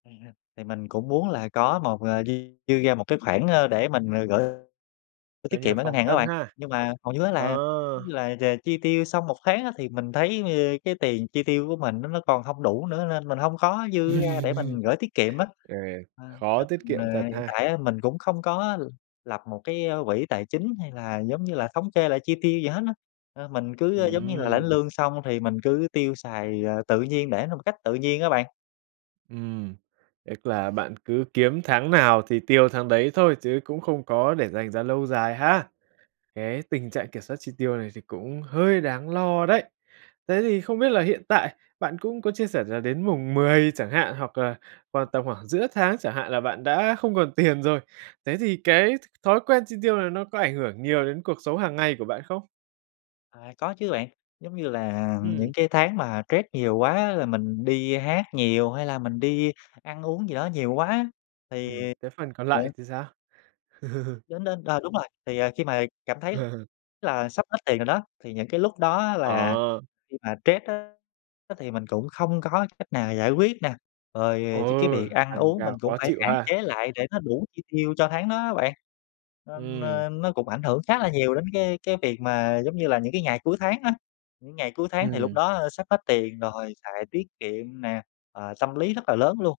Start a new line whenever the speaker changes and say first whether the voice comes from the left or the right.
left: Vậy hả? Thì mình cũng muốn là có một à, dư dư ra một cái khoản, a, để mình, à, gửi gửi
right: Coi
left: tiết
right: như là
left: kiệm ở ngân
right: phòng
left: hàng á
right: thân
left: bạn.
right: ha,
left: Nhưng mà hầu như á là giống
right: ờ.
left: như là chà chi tiêu xong một tháng á thì mình thấy, giống như, cái tiền chi tiêu của mình nó nó còn không đủ nữa, nên mình hông có dư ra để mình gửi tiết kiệm á.
right: Ừ,
left: Ờ,
right: khó
left: nên
right: tiết
left: mình
right: kiệm
left: à,
right: thật
left: hiện
right: ha!
left: tại á mình cũng không có l lập một cái, a, quỹ tài chính hay là giống như là thống kê lại chi tiêu gì hết á. Ờ, mình cứ giống như là lãnh
right: Ừm.
left: lương xong thì mình cứ tiêu xài, à, tự nhiên, để nó một cách tự nhiên á bạn.
right: Ừm, tức là bạn cứ kiếm tháng nào thì tiêu tháng đấy thôi chứ cũng không có để dành ra lâu dài ha. Cái tình trạng kiểm soát chi tiêu này thì cũng hơi đáng lo đấy. Thế thì không biết là hiện tại bạn cũng có chia sẻ là đến mùng 10 chẳng hạn hoặc là vào
left: Ừm.
right: tầm khoảng giữa tháng chẳng hạn là bạn đã không còn tiền rồi. Thế
left: Đúng
right: thì
left: rồi đó.
right: cái th thói quen chi tiêu này nó có ảnh hưởng nhiều đến cuộc sống hàng ngày của bạn không?
left: À, có chứ bạn. Giống như là
right: Ừm.
left: những cái tháng mà stress nhiều quá á là mình đi hát nhiều, hay là mình đi ăn uống gì đó nhiều quá á thì
right: Ừm, cái phần còn
left: ờ.
right: lại thì sao?
left: Đến đến, ờ, đúng rồi, thì, à, khi mà cảm thấy là sắp hết tiền rồi đó, thì những cái lúc đó á là
right: Ờ.
left: khi mà stress á thì mình cũng không có cách nào giải quyết nè.
right: Ừ,
left: Rồi chính cái việc ăn
right: tăng
left: uống mình
right: ca
left: cũng
right: khó
left: phải
right: chịu
left: hạn
right: ha!
left: chế lại để nó đủ chi tiêu cho tháng đó á bạn, nên,
right: Ừm.
left: a, nó cũng ảnh hưởng khá là nhiều đến cái cái việc mà giống như là những cái ngày cuối tháng á. Những ngày cuối tháng thì lúc
right: Ừm.
left: đó, a, sắp hết tiền rồi xài tiết kiệm nè, ờ, tâm lý rất là lớn luôn.